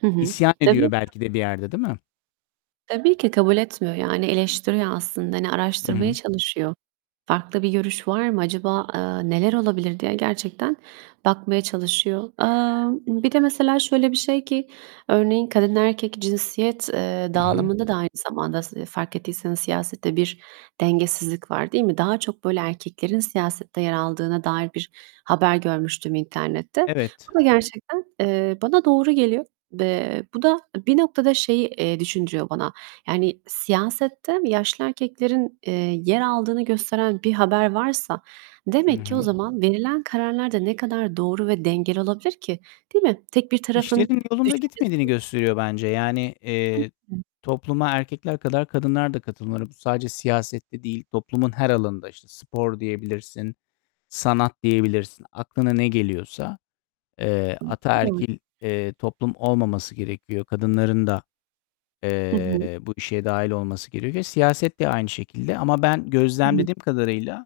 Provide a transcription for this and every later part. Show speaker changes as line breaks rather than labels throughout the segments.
Hı hı.
İsyan
Tabii.
ediyor belki de bir yerde, değil mi?
Tabii ki kabul etmiyor. Yani, eleştiriyor aslında. Hani, araştırmaya
Hıı.
çalışıyor. "Farklı bir görüş var mı acaba?", eee, "neler olabilir?" diye gerçekten bakmaya çalışıyor. Eee, bir de mesela şöyle bir şey ki, örneğin, kadın, erkek cinsiyet, eee,
Hı hı.
dağılımında da aynı zamanda s fark ettiyseniz siyasette bir dengesizlik var, değil mi? Daha çok böyle erkeklerin siyasette yer aldığına dair bir haber görmüştüm internette.
Evet.
Bu da gerçekten, eee, bana doğru geliyor. Ve bu da bir noktada şeyi, eee, düşündürüyor bana. Yani siyasette yaşlı erkeklerin, eee, yer aldığını gösteren bir haber varsa,
Hı
demek ki o
hı.
zaman verilen kararlar da ne kadar doğru ve dengeli olabilir ki, değil mi? Tek bir tarafın
İşlerin yolunda gitmediğini
düşüncesi
gösteriyor bence. Yani, eee,
[unintelligible]
topluma erkekler kadar kadınlar da katılmalı. Bu sadece siyasette değil, toplumun her alanında. İşte spor diyebilirsin, sanat diyebilirsin, aklına ne geliyorsa. Eee,
[unintelligible]
ataerkil, eee, toplum olmaması gerekiyor. Kadınların da,
Hı hı.
eee, bu işe dâhil olması gerekiyor. Siyaset de aynı şekilde. Ama ben
Hı hı.
gözlemlediğim kadarıyla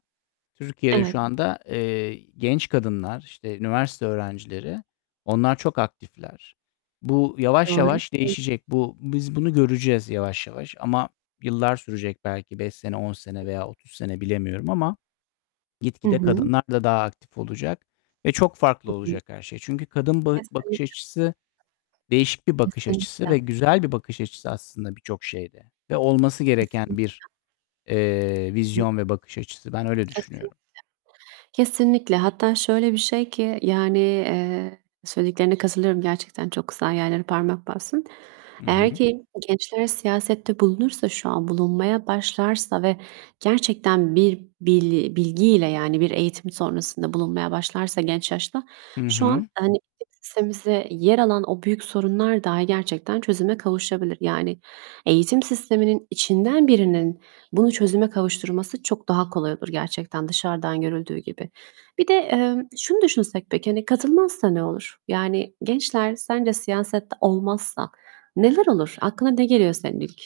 Türkiye'de şu
Evet.
anda, eee, genç kadınlar, işte, üniversite öğrencileri, onlar çok aktifler. Bu yavaş
Doğru.
yavaş
[unintelligible]
değişecek. Bu biz bunu göreceğiz yavaş yavaş ama yıllar sürecek belki 5 sene, 10 sene veya 30 sene bilemiyorum ama
Hı
gitgide
hı.
kadınlar da daha aktif olacak ve çok
Hı
farklı
hı.
olacak her şey. Çünkü kadın bı bakış
Kesinlikle.
açısı değişik bir bakış açısı
Kesinlikle.
ve güzel bir bakış açısı aslında birçok şeyde ve olması gereken
Kesinlikle.
bir, eee,
Hı hı.
vizyon ve bakış açısı. Ben öyle
Kesinlikle.
düşünüyorum.
Kesinlikle. Hatta şöyle bir şey ki, yani, eee, söylediklerine katılıyorum. Gerçekten çok güzel yerlere parmak bastın.
Hı
Eğer
hı.
ki gençler siyasette bulunursa şu an, bulunmaya başlarsa ve gerçekten bir bili bilgiyle, yani, bir eğitim sonrasında bulunmaya başlarsa genç yaşta,
Hı
şu an,
hı.
hani, [unintelligible] yer alan o büyük sorunlar dahi gerçekten çözüme kavuşabilir. Yani, eğitim sisteminin içinden birinin bunu çözüme kavuşturması çok daha kolay olur gerçekten, dışarıdan görüldüğü gibi. Bir de, eee, şunu düşünsek peki, hani, katılmazsa ne olur? Yani, gençler sence siyasette olmazsa neler olur? Aklına ne geliyor senin ilk?